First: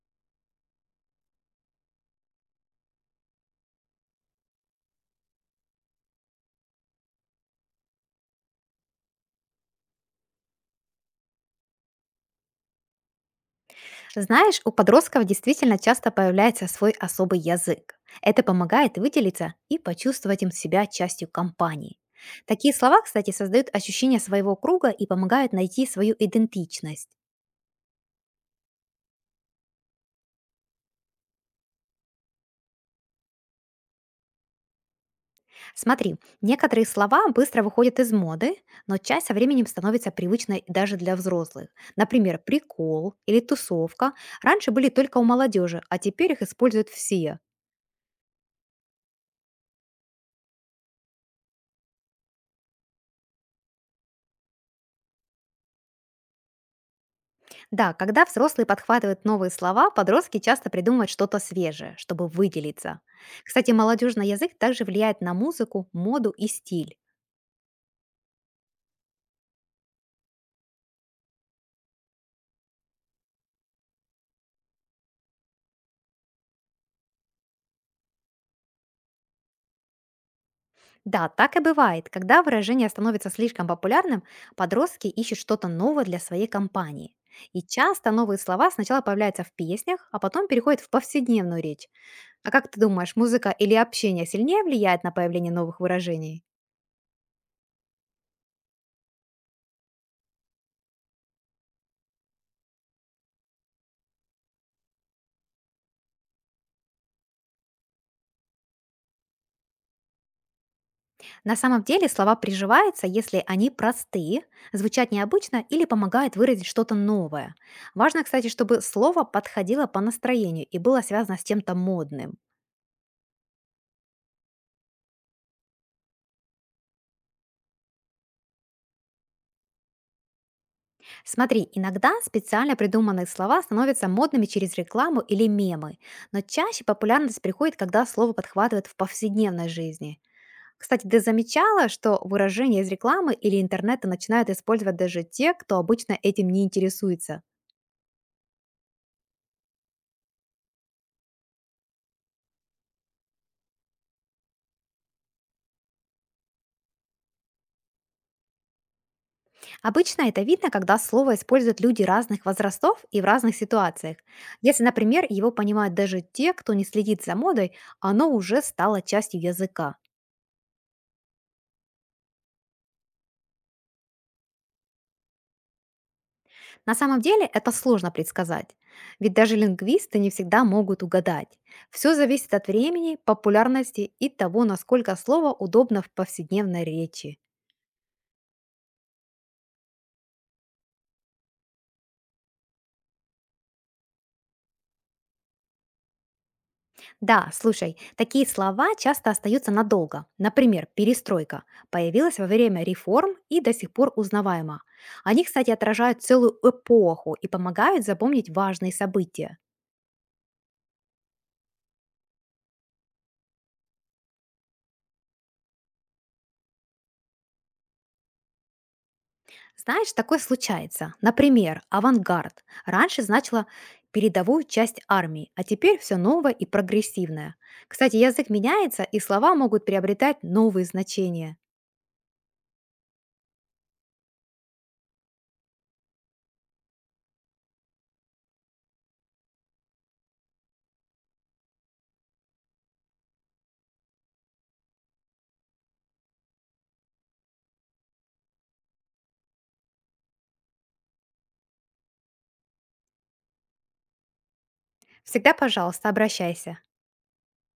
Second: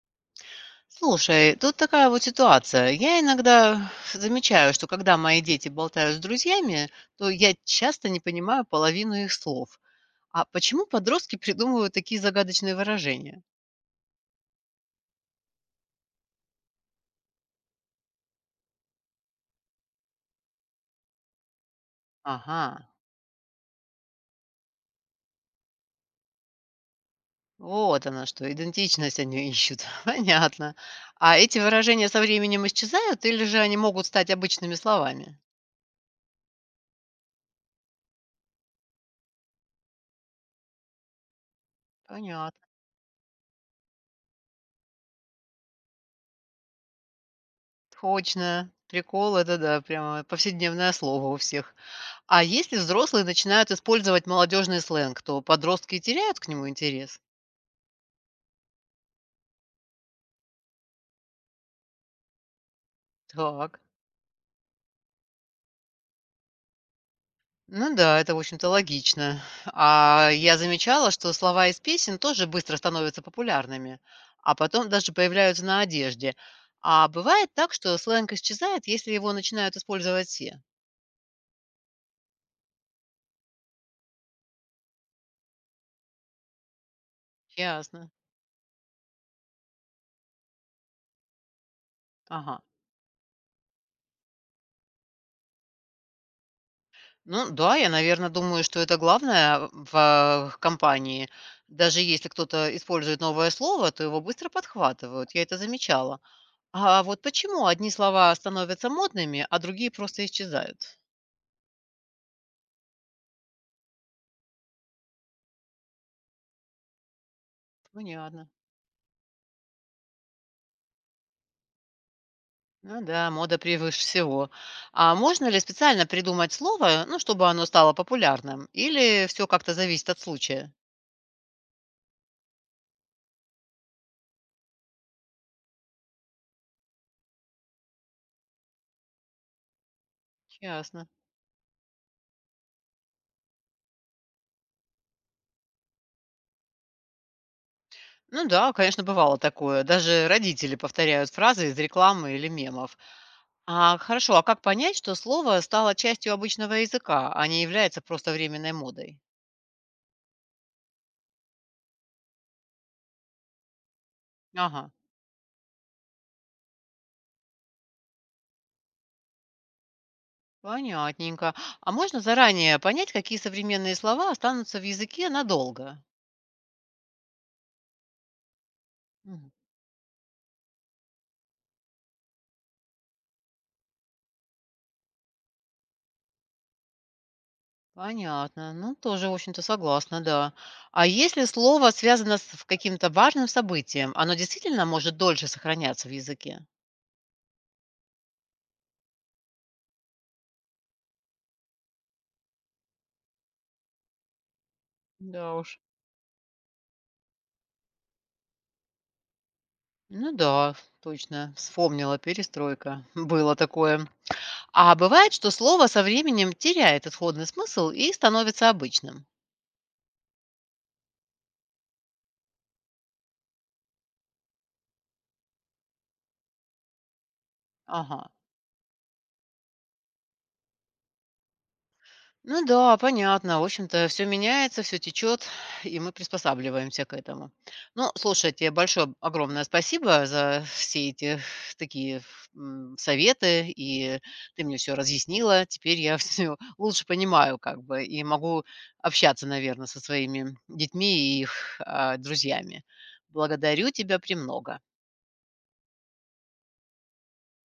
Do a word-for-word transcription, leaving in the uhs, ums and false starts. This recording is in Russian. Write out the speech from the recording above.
Слушай, тут такая вот ситуация. Я иногда замечаю, что когда мои дети болтают с друзьями, то я часто не понимаю половину их слов. А почему подростки придумывают такие загадочные выражения? Знаешь, у подростков действительно часто появляется свой особый язык. Это помогает выделиться и почувствовать им себя частью компании. Ага, Такие слова, кстати, создают ощущение своего круга и помогают найти свою идентичность. вот она что, идентичность они ищут. Понятно. А эти выражения со временем исчезают или же они могут стать обычными словами? Смотри, некоторые слова быстро выходят из моды, но часть со временем становится привычной даже для взрослых. Например, Понятно. прикол или тусовка раньше были только у молодежи, а теперь их используют все. Точно. Прикол, это да, прямо повседневное слово у всех. А если взрослые начинают использовать молодежный сленг, то подростки теряют к нему интерес? Да, когда взрослые подхватывают новые слова, подростки часто придумывают что-то свежее, чтобы выделиться. Кстати, Так. молодежный язык также влияет на музыку, моду и стиль. Ну да, это, в общем-то, логично. А я замечала, что слова из песен тоже быстро становятся популярными, а потом даже появляются на одежде. А бывает так, что сленг исчезает, если его начинают использовать все. Да, так и бывает. Когда выражение становится слишком популярным, подростки ищут что-то новое для своей компании. И часто Ясно. новые слова сначала появляются в песнях, а потом переходят в повседневную речь. А Ага. как ты думаешь, музыка или общение сильнее влияет на появление новых выражений? Ну да, я, наверное, думаю, что это главное в э, компании. Даже если кто-то использует новое слово, то его быстро подхватывают. Я это замечала. А вот почему одни слова становятся модными, а другие просто исчезают? На самом деле слова приживаются, если они простые, звучат необычно или помогают выразить что-то новое. Важно, кстати, Понятно. чтобы слово подходило по настроению и было связано с чем-то модным. Ну да, мода превыше всего. А можно ли специально придумать слово, ну, чтобы оно стало популярным? Или все как-то зависит от случая? Смотри, иногда специально придуманные слова становятся модными через рекламу или мемы, но чаще популярность приходит, когда слово подхватывают в повседневной жизни. Кстати, Ясно. ты замечала, что выражения из рекламы или интернета начинают использовать даже те, кто обычно этим не интересуется? Ну да, конечно, бывало такое. Даже родители повторяют фразы из рекламы или мемов. А хорошо, а как понять, что слово стало частью обычного языка, а не является просто временной модой? Обычно это видно, когда слово используют люди разных возрастов и в разных ситуациях. Если, Ага. например, его понимают даже те, кто не следит за модой, оно уже стало частью языка. Понятненько. А можно заранее понять, какие современные слова останутся в языке надолго? На самом деле это сложно предсказать. Ведь Мгм. даже лингвисты не всегда могут угадать. Все зависит от времени, популярности и того, насколько слово удобно в повседневной речи. Понятно. Ну, тоже, в общем-то, согласна, да. А если слово связано с каким-то важным событием, оно действительно может дольше сохраняться в языке? Да, слушай, такие слова часто остаются надолго. Например, перестройка появилась во время реформ и до сих пор узнаваема. Они, Да кстати, уж. отражают целую эпоху и помогают запомнить важные события. Ну да, точно. Вспомнила перестройка. Было такое. А бывает, что слово со временем теряет исходный смысл и становится обычным. Знаешь, такое случается. Например, авангард раньше значило передовую часть армии, а теперь все новое и прогрессивное. Кстати, Ага. язык меняется, и слова могут приобретать новые значения. Ну да, понятно. В общем-то, все меняется, все течет, и мы приспосабливаемся к этому. Ну, слушай, тебе большое, огромное спасибо за все эти такие, м, советы, и ты мне все разъяснила. Теперь я всё лучше понимаю как бы и могу общаться, наверное, со своими детьми и их, а, друзьями. Благодарю тебя премного. Всегда, пожалуйста, обращайся.